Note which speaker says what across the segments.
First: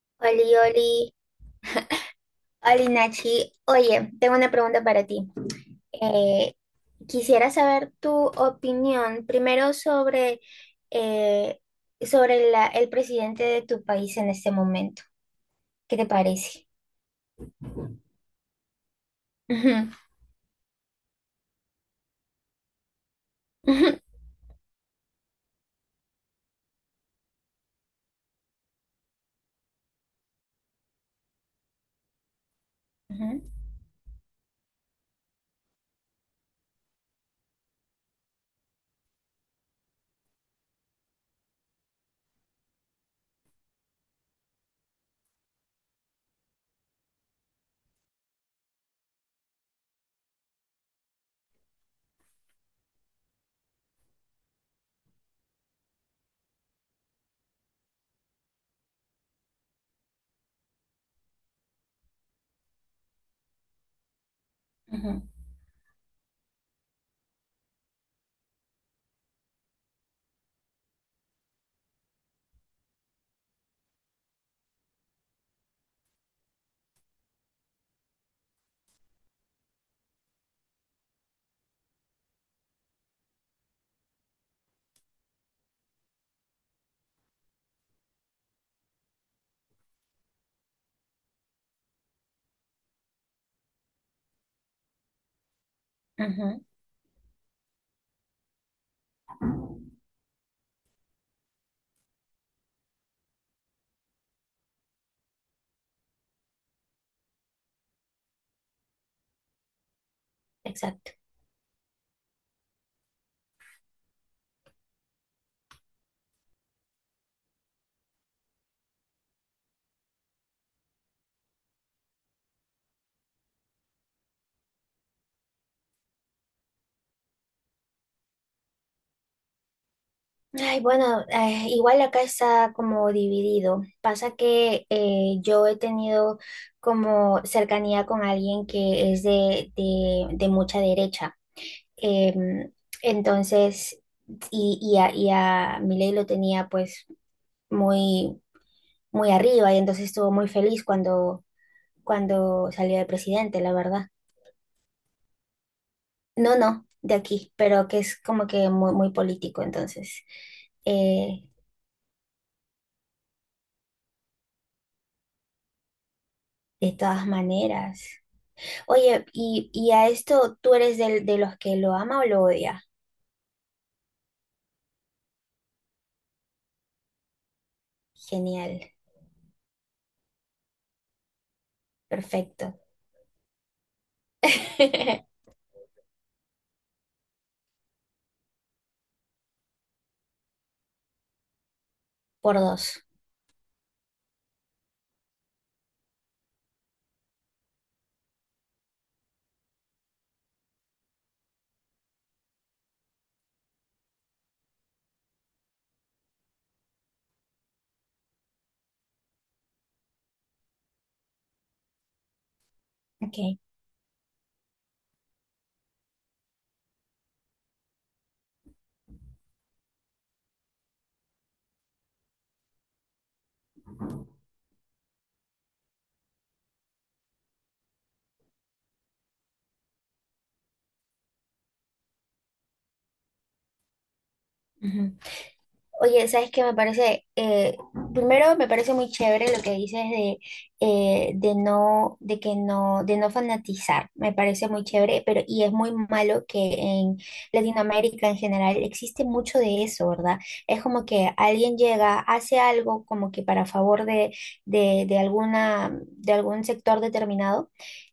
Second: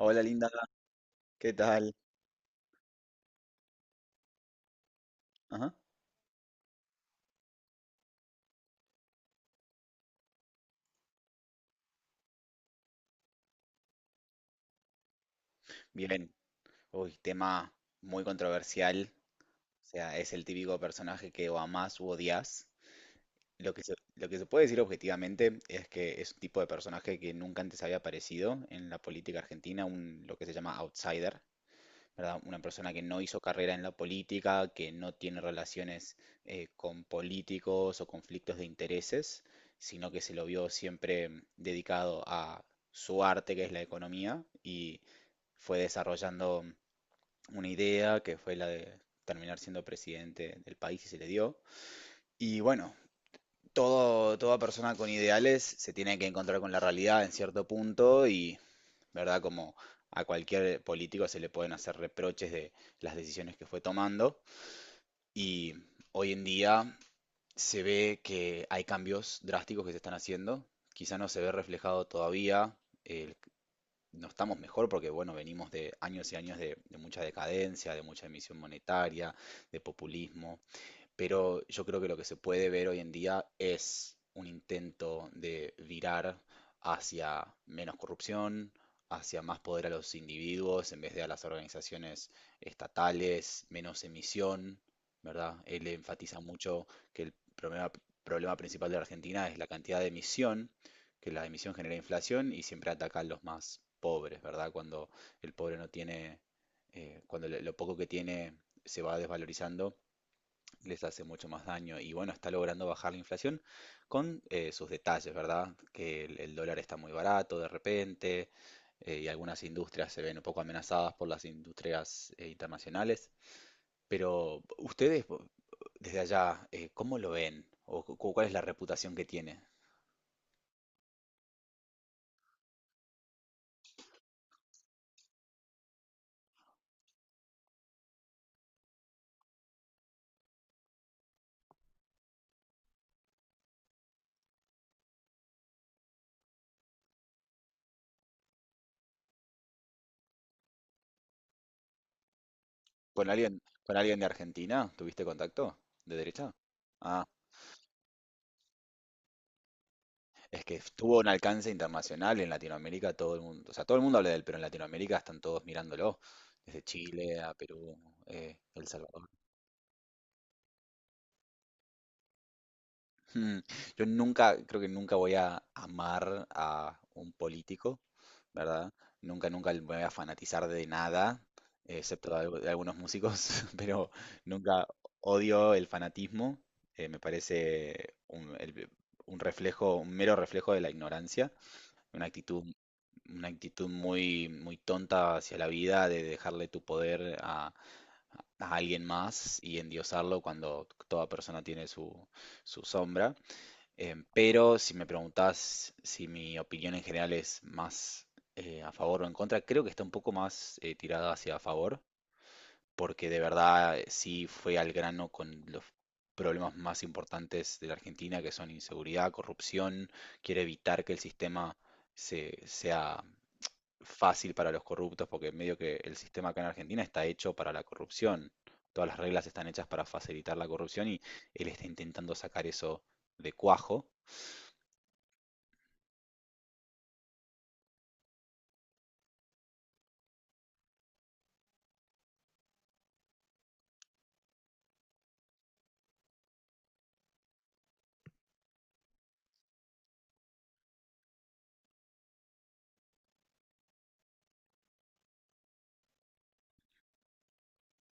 Speaker 1: Hola,
Speaker 2: Oli,
Speaker 1: linda,
Speaker 2: Oli,
Speaker 1: ¿qué tal?
Speaker 2: Oli Nachi. Oye, tengo una pregunta para ti.
Speaker 1: Ajá.
Speaker 2: Eh, Quisiera saber tu opinión primero eh, sobre el presidente de tu país en este momento. ¿Qué te
Speaker 1: Bien.
Speaker 2: parece?
Speaker 1: Uy, tema muy controversial. O
Speaker 2: Ujú,
Speaker 1: sea, es el típico personaje que o amás u odias.
Speaker 2: ujú,
Speaker 1: Lo que se puede decir objetivamente es que es un tipo de personaje que nunca antes había aparecido en la política argentina, un, lo que se llama outsider. ¿Verdad? Una persona que no hizo carrera en la política, que no tiene relaciones con políticos o conflictos de intereses, sino que se lo vio siempre dedicado a su arte, que es la economía, y fue desarrollando una idea que fue la de terminar siendo presidente del país y se le dio. Y bueno, toda persona con ideales se tiene que encontrar con la realidad en cierto punto y ¿verdad? Como a cualquier político se le pueden hacer reproches de las decisiones que fue tomando
Speaker 2: ujú,
Speaker 1: y hoy en día se ve que hay cambios drásticos que se están haciendo, quizá no se ve reflejado todavía, eh, no estamos mejor porque bueno, venimos de años y años de mucha decadencia, de mucha emisión monetaria, de populismo, pero yo creo que lo que se puede ver hoy en día es un intento de virar hacia menos corrupción, hacia más poder a los individuos en vez de a las organizaciones estatales, menos emisión, ¿verdad? Él enfatiza
Speaker 2: ujú,
Speaker 1: mucho que problema principal de la Argentina es la
Speaker 2: ujú.
Speaker 1: cantidad de emisión, que la emisión genera inflación y siempre ataca a los más pobres, ¿verdad? Cuando el pobre no tiene, cuando lo poco que tiene se va desvalorizando, les
Speaker 2: Exacto.
Speaker 1: hace mucho más daño. Y bueno, está logrando bajar la inflación con sus detalles, ¿verdad? Que el dólar está muy barato de repente, y algunas industrias se ven un poco amenazadas por las industrias internacionales. Pero ustedes, desde allá, ¿cómo lo ven? ¿O cuál es la reputación que tiene?
Speaker 2: Ay, bueno, igual acá está como dividido. Pasa que yo he tenido como cercanía con alguien que es de, de mucha derecha. Em, entonces, y a Milei lo tenía pues muy, muy arriba y entonces estuvo muy feliz cuando, salió de presidente, la
Speaker 1: Con
Speaker 2: verdad.
Speaker 1: alguien de Argentina? ¿Tuviste contacto? ¿De derecha?
Speaker 2: No, no, de aquí, pero que es como que muy, muy político, entonces,
Speaker 1: Es que tuvo un
Speaker 2: eh,
Speaker 1: alcance internacional en Latinoamérica, todo el mundo, o sea, todo el mundo habla de él, pero en Latinoamérica están todos mirándolo, desde
Speaker 2: de todas
Speaker 1: Chile a Perú,
Speaker 2: maneras.
Speaker 1: El
Speaker 2: Oye,
Speaker 1: Salvador.
Speaker 2: y a esto, ¿tú eres de los que lo ama o lo odia?
Speaker 1: Mm, Yo nunca, creo que nunca voy a amar a un político,
Speaker 2: Genial,
Speaker 1: ¿verdad? Nunca, nunca me voy a fanatizar de nada, excepto de, de
Speaker 2: perfecto.
Speaker 1: algunos músicos, pero nunca odio el fanatismo, me parece un, un reflejo, un mero reflejo de la ignorancia. Una
Speaker 2: Por
Speaker 1: actitud,
Speaker 2: dos.
Speaker 1: una actitud muy, muy tonta hacia la vida de dejarle tu poder a alguien más y endiosarlo cuando toda persona tiene su, su sombra. Pero si me preguntás si mi opinión en general es más a favor o en contra, creo que está un poco más tirada hacia a favor porque de
Speaker 2: Ok.
Speaker 1: verdad sí fue al grano con los problemas más importantes de la Argentina, que son inseguridad, corrupción, quiere evitar que el sistema sea fácil para los corruptos, porque medio que el sistema acá en Argentina está hecho para la corrupción. Todas las reglas están hechas para facilitar la corrupción y él está intentando sacar eso de cuajo.
Speaker 2: Oye, ¿sabes qué me parece? Primero me parece muy chévere lo que dices de no, de que no, de no fanatizar. Me parece muy chévere, pero y es muy malo que en Latinoamérica en general existe mucho de eso, ¿verdad? Es como que alguien llega, hace algo como que para favor de, de algún sector determinado.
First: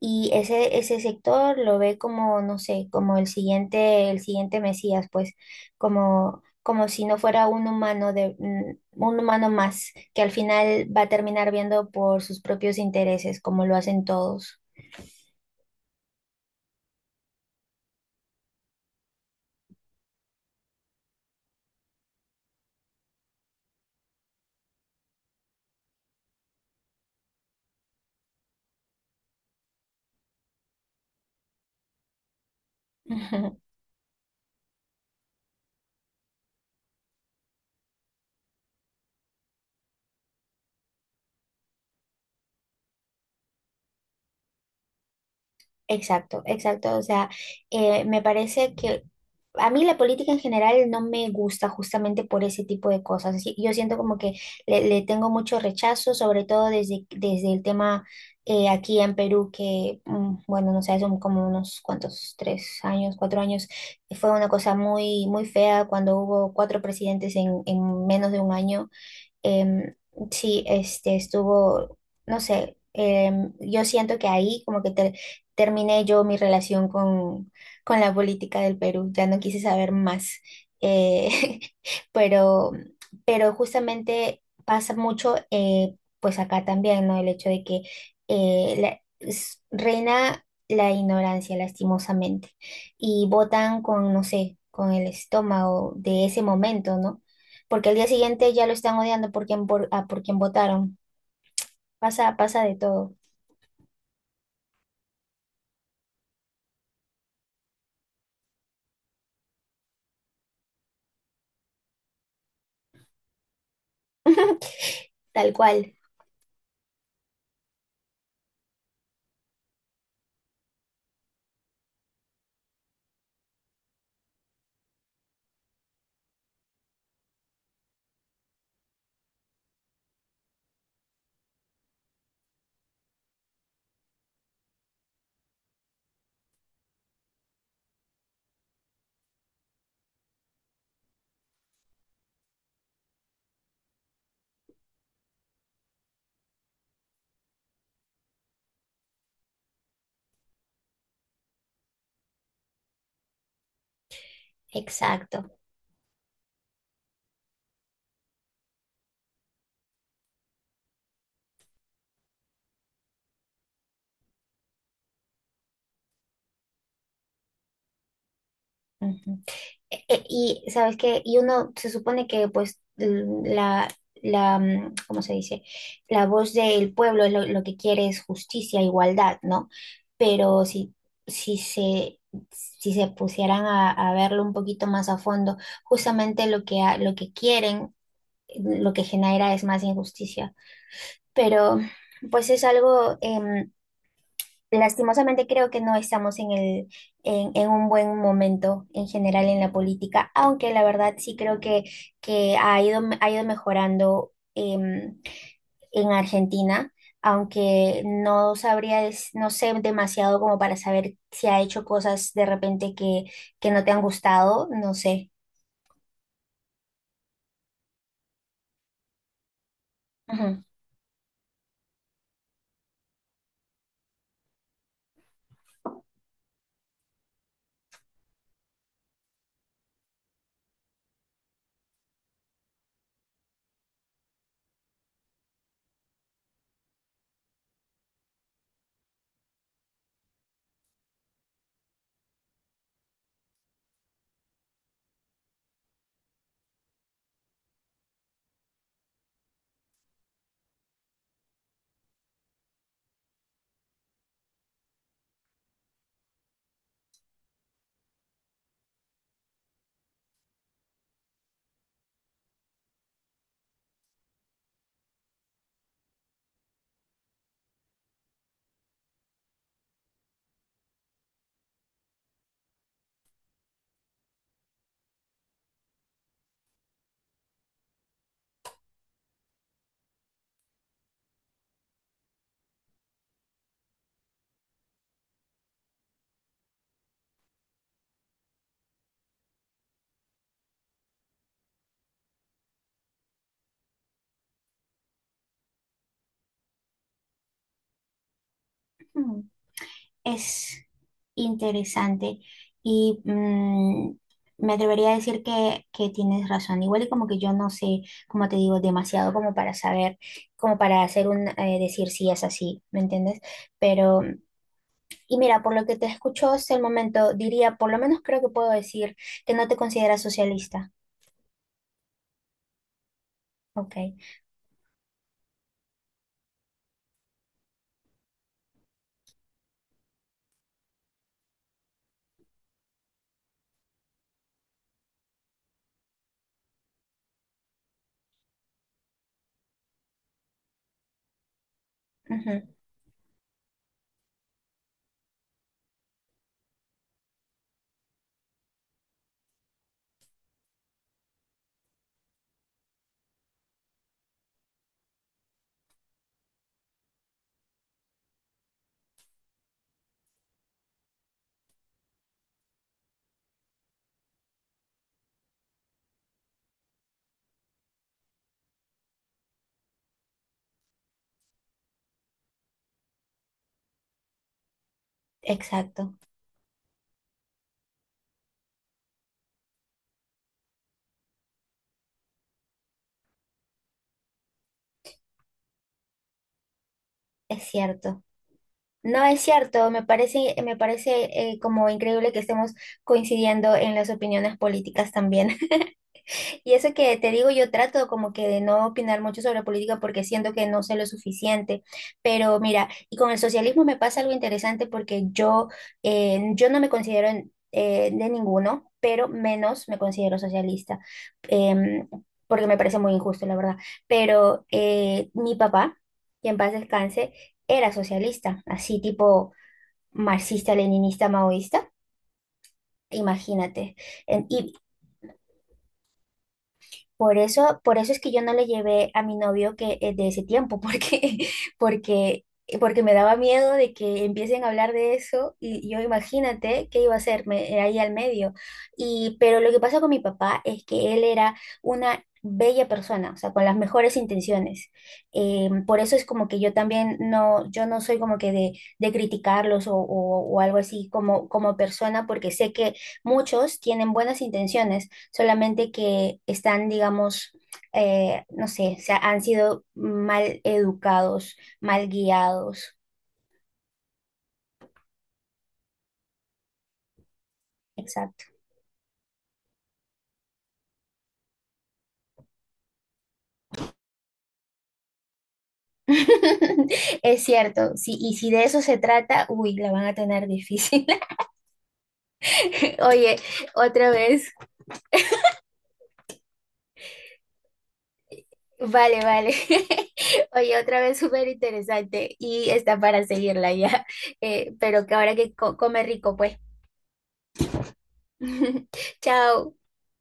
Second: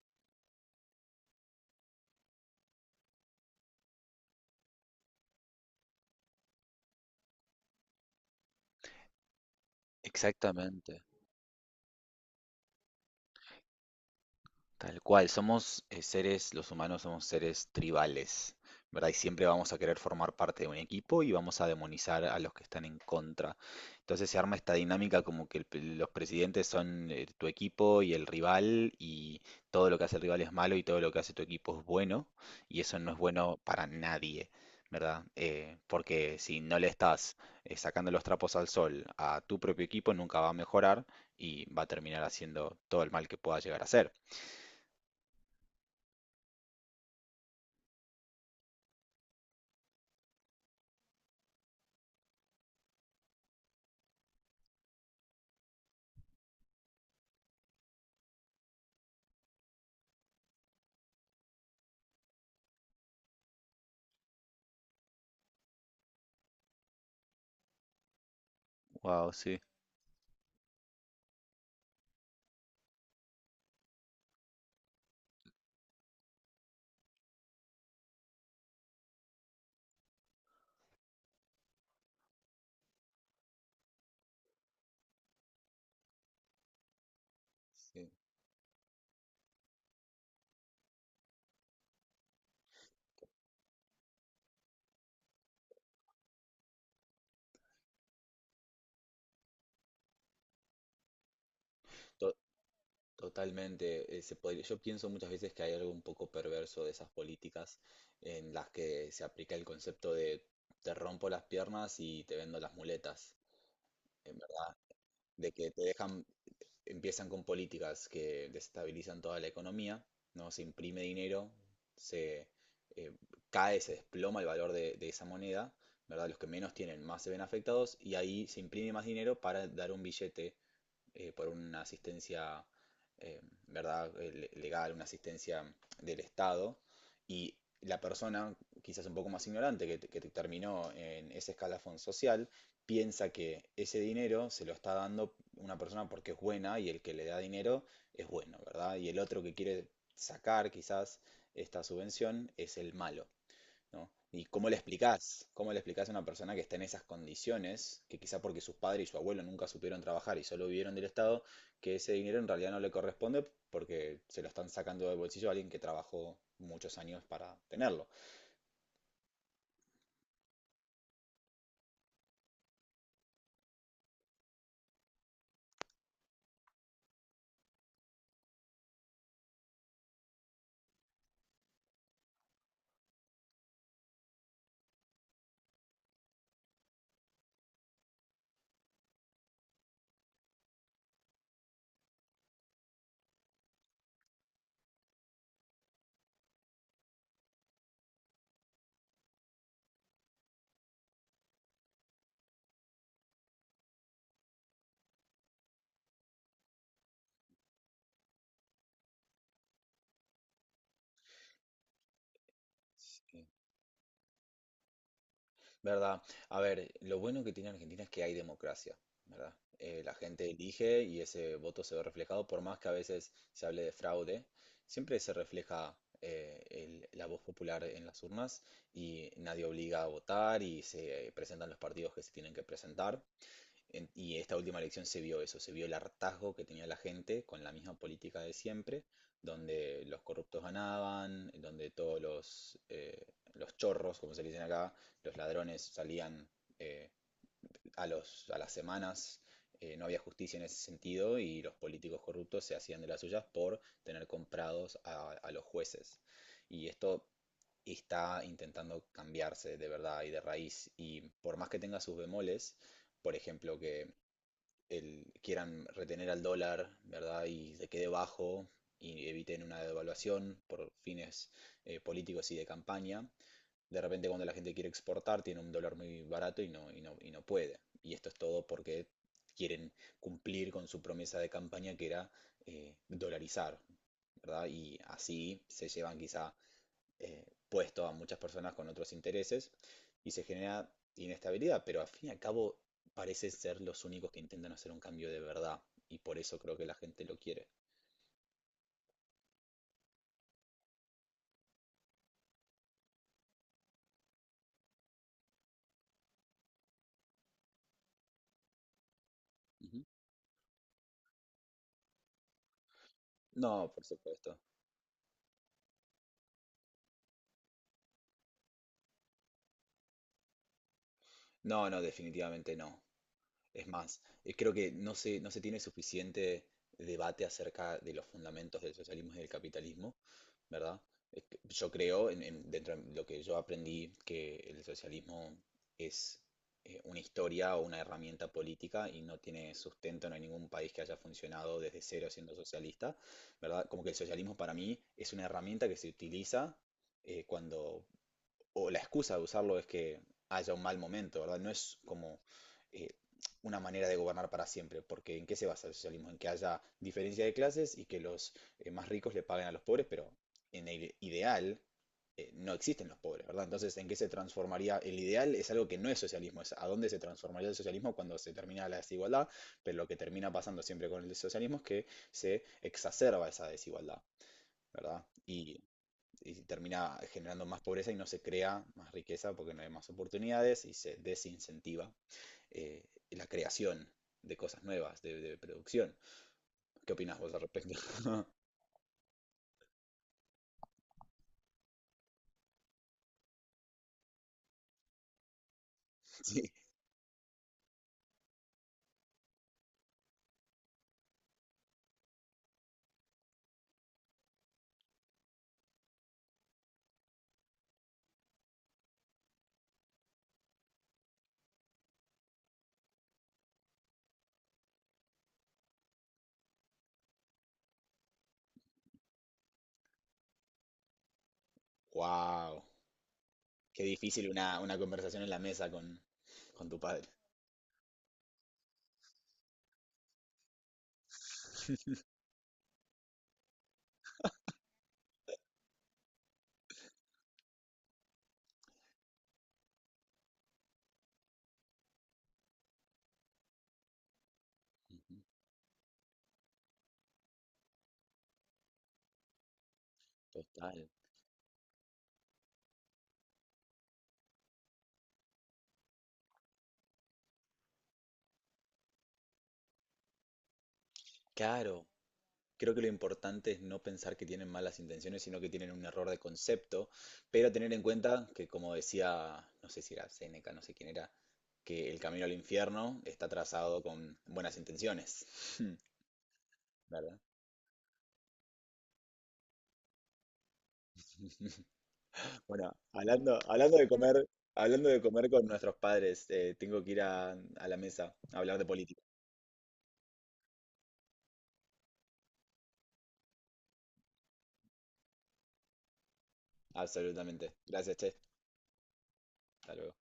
Speaker 2: Y ese sector lo ve como, no sé, como el siguiente Mesías, pues, como como si no fuera un humano más, que al final
Speaker 1: Exactamente.
Speaker 2: va a terminar viendo por sus propios intereses, como lo hacen todos.
Speaker 1: Tal cual, somos seres, los humanos somos seres tribales, ¿verdad? Y siempre vamos a querer formar parte de un equipo y vamos a demonizar a los que están en contra. Entonces se arma esta dinámica como que los presidentes son tu equipo y el rival, y todo lo que hace el rival es malo y todo lo que hace tu equipo es bueno y eso no es bueno
Speaker 2: Ujú,
Speaker 1: para nadie, ¿verdad? Porque si no le estás sacando los trapos al sol a tu propio equipo, nunca va a mejorar y va a terminar haciendo todo el mal que pueda llegar a hacer.
Speaker 2: exacto, exacto. O sea, me parece que a mí la política en general no me gusta justamente por ese tipo de cosas. Yo siento como que le tengo mucho rechazo, sobre todo desde el tema aquí en Perú, que, bueno, no sé, hace como unos cuantos, 3 años, 4 años, fue una cosa muy, muy fea cuando hubo cuatro presidentes en menos de un año.
Speaker 1: Wow, sí.
Speaker 2: em, sí, este estuvo, no sé. Yo siento que ahí como que terminé yo mi relación con la política del Perú, ya no quise saber más, eh, pero, pero justamente pasa mucho, pues acá también, ¿no? El hecho de que
Speaker 1: Sí,
Speaker 2: reina la ignorancia, lastimosamente, y votan con, no sé, con el estómago de ese momento, ¿no? Porque al día siguiente ya lo están odiando por quien votaron.
Speaker 1: to-
Speaker 2: Pasa de todo,
Speaker 1: totalmente. Yo pienso muchas veces que hay algo un poco perverso de esas políticas en las que se aplica el concepto de te rompo las piernas y te vendo las muletas, en verdad,
Speaker 2: tal
Speaker 1: de que te
Speaker 2: cual,
Speaker 1: dejan, empiezan con políticas que desestabilizan toda la economía, ¿no? Se imprime dinero, se eh, cae, se desploma el valor de esa moneda, ¿verdad? Los que menos tienen más se ven afectados y ahí se imprime más dinero para dar un billete por una asistencia, eh, ¿verdad? Legal, una asistencia del Estado, y la persona, quizás un poco más ignorante, que terminó en ese escalafón social, piensa que ese dinero se lo está dando una persona porque es buena y el que le da dinero es bueno, ¿verdad? Y el otro que quiere sacar quizás esta subvención es el malo. ¿No? ¿Y cómo le
Speaker 2: exacto.
Speaker 1: explicás? ¿Cómo le explicás a una persona que está en esas condiciones, que quizá porque sus padres y su abuelo nunca supieron trabajar y solo vivieron del Estado, que ese dinero en realidad no le corresponde porque se lo están sacando del bolsillo a alguien que trabajó muchos años para tenerlo?
Speaker 2: Ujú. Y sabes qué, y uno se supone que pues la, ¿cómo se dice? La voz del pueblo, lo que quiere es justicia, igualdad, ¿no? Pero si, si se... Si se pusieran a verlo un poquito más a fondo, justamente lo que quieren, lo que genera es más injusticia, pero pues es algo, lastimosamente creo que no estamos en un buen momento en general en la política, aunque la verdad sí creo que ha ido, mejorando em, en Argentina, aunque no sabría, no sé demasiado como para saber si ha hecho cosas de repente que,
Speaker 1: Sí.
Speaker 2: que no te han gustado, no sé.
Speaker 1: ¿Verdad? A ver, lo bueno que tiene Argentina es que hay democracia, ¿verdad? La gente elige y ese voto se ve reflejado, por más que a veces se hable de fraude, siempre se refleja la voz popular en las urnas y nadie obliga a votar y se presentan los partidos que se tienen que presentar. Y esta última elección se vio eso, se vio el hartazgo que tenía la gente con la misma política de siempre, donde los corruptos ganaban, donde todos los chorros, como se le dicen acá, los ladrones salían eh, a las semanas, no había justicia en ese sentido y los políticos corruptos se hacían de las suyas por tener comprados a los jueces. Y esto está intentando cambiarse de verdad y de raíz. Y por más que tenga sus bemoles, por ejemplo, que quieran retener al dólar, ¿verdad? Y se quede bajo y eviten una devaluación por fines políticos y de campaña. De repente cuando la gente quiere exportar tiene un dólar muy barato y no puede. Y esto es todo porque quieren cumplir con su promesa de campaña que era dolarizar, ¿verdad? Y así se llevan quizá puesto a muchas personas con otros intereses y se genera inestabilidad, pero al fin y al cabo parecen ser los únicos que intentan hacer un cambio de verdad y por eso creo que la gente lo quiere.
Speaker 2: Ujú. Es interesante y me atrevería a decir que tienes razón. Igual y como que yo no sé, como te digo, demasiado como para
Speaker 1: Ujú.
Speaker 2: saber, como para hacer decir si es así, ¿me entiendes?
Speaker 1: No, por
Speaker 2: Pero,
Speaker 1: supuesto.
Speaker 2: y mira, por lo que te escucho hasta el momento, diría, por lo menos creo que puedo decir que no te consideras socialista.
Speaker 1: No, no, definitivamente no. Es
Speaker 2: Ok,
Speaker 1: más, creo que no se tiene suficiente debate acerca de los fundamentos del socialismo y del capitalismo, ¿verdad? Es que yo creo, dentro de lo que yo aprendí, que el socialismo es una historia o una herramienta política y no tiene sustento, no hay ningún país que haya funcionado desde cero siendo
Speaker 2: ujú,
Speaker 1: socialista, ¿verdad? Como que el socialismo para mí es una herramienta que se utiliza cuando o la excusa de usarlo es que haya un mal momento, ¿verdad? No es como eh, una manera de gobernar para siempre, porque ¿en qué se basa el socialismo? En que haya diferencia de clases y que los más ricos le paguen a los pobres, pero en el ideal no existen los pobres, ¿verdad? Entonces, ¿en qué se transformaría? El ideal es algo que no es socialismo, es a dónde se transformaría el socialismo cuando se termina la desigualdad, pero lo que termina pasando siempre con el socialismo es que se exacerba esa desigualdad, ¿verdad? Y
Speaker 2: exacto,
Speaker 1: y si termina generando más pobreza y no se crea más riqueza porque no hay más oportunidades y se desincentiva eh, la creación de cosas nuevas, de producción. ¿Qué opinas vos al
Speaker 2: es
Speaker 1: respecto?
Speaker 2: cierto. No es cierto, me parece como increíble que estemos coincidiendo en las opiniones políticas también.
Speaker 1: Sí.
Speaker 2: Y eso que te digo, yo trato como que de no opinar mucho sobre política porque siento que no sé lo suficiente. Pero mira, y con el socialismo me pasa algo interesante porque yo no me considero de ninguno, pero menos me considero socialista, em, porque me parece muy injusto, la verdad. Pero mi papá, que en paz descanse, era socialista, así tipo marxista, leninista, maoísta.
Speaker 1: ¡Wow!
Speaker 2: Imagínate.
Speaker 1: Qué
Speaker 2: En-
Speaker 1: difícil
Speaker 2: Y,
Speaker 1: una conversación en la mesa con tu padre.
Speaker 2: por eso es que yo no le llevé a mi novio que de ese tiempo, porque, porque, porque me daba miedo de que empiecen a hablar de eso y yo imagínate qué iba a hacerme ahí al medio. Pero lo que pasa con mi papá es que él era una bella persona, o sea, con las mejores intenciones. Por eso es como que yo también no, yo no soy como que de criticarlos, o algo
Speaker 1: Total.
Speaker 2: así como persona, porque sé que muchos tienen buenas intenciones, solamente que están, digamos, no sé, han sido mal educados,
Speaker 1: Claro.
Speaker 2: mal
Speaker 1: Creo
Speaker 2: guiados.
Speaker 1: que lo importante es no pensar que tienen malas intenciones, sino que tienen un error de concepto, pero tener en
Speaker 2: Exacto.
Speaker 1: cuenta que, como decía, no sé si era Séneca, no sé quién era, que el camino al infierno está trazado con buenas intenciones, ¿verdad?
Speaker 2: Es cierto, sí, y si de eso se trata, uy, la van a tener difícil.
Speaker 1: Bueno,
Speaker 2: Oye, otra vez,
Speaker 1: hablando de comer con nuestros padres, tengo que ir a la mesa a hablar de
Speaker 2: vale,
Speaker 1: política.
Speaker 2: vale. Oye, otra vez súper interesante y está para seguirla ya. Pero que ahora que come rico, pues.
Speaker 1: Absolutamente. Gracias, Che.
Speaker 2: Chao.
Speaker 1: Hasta luego.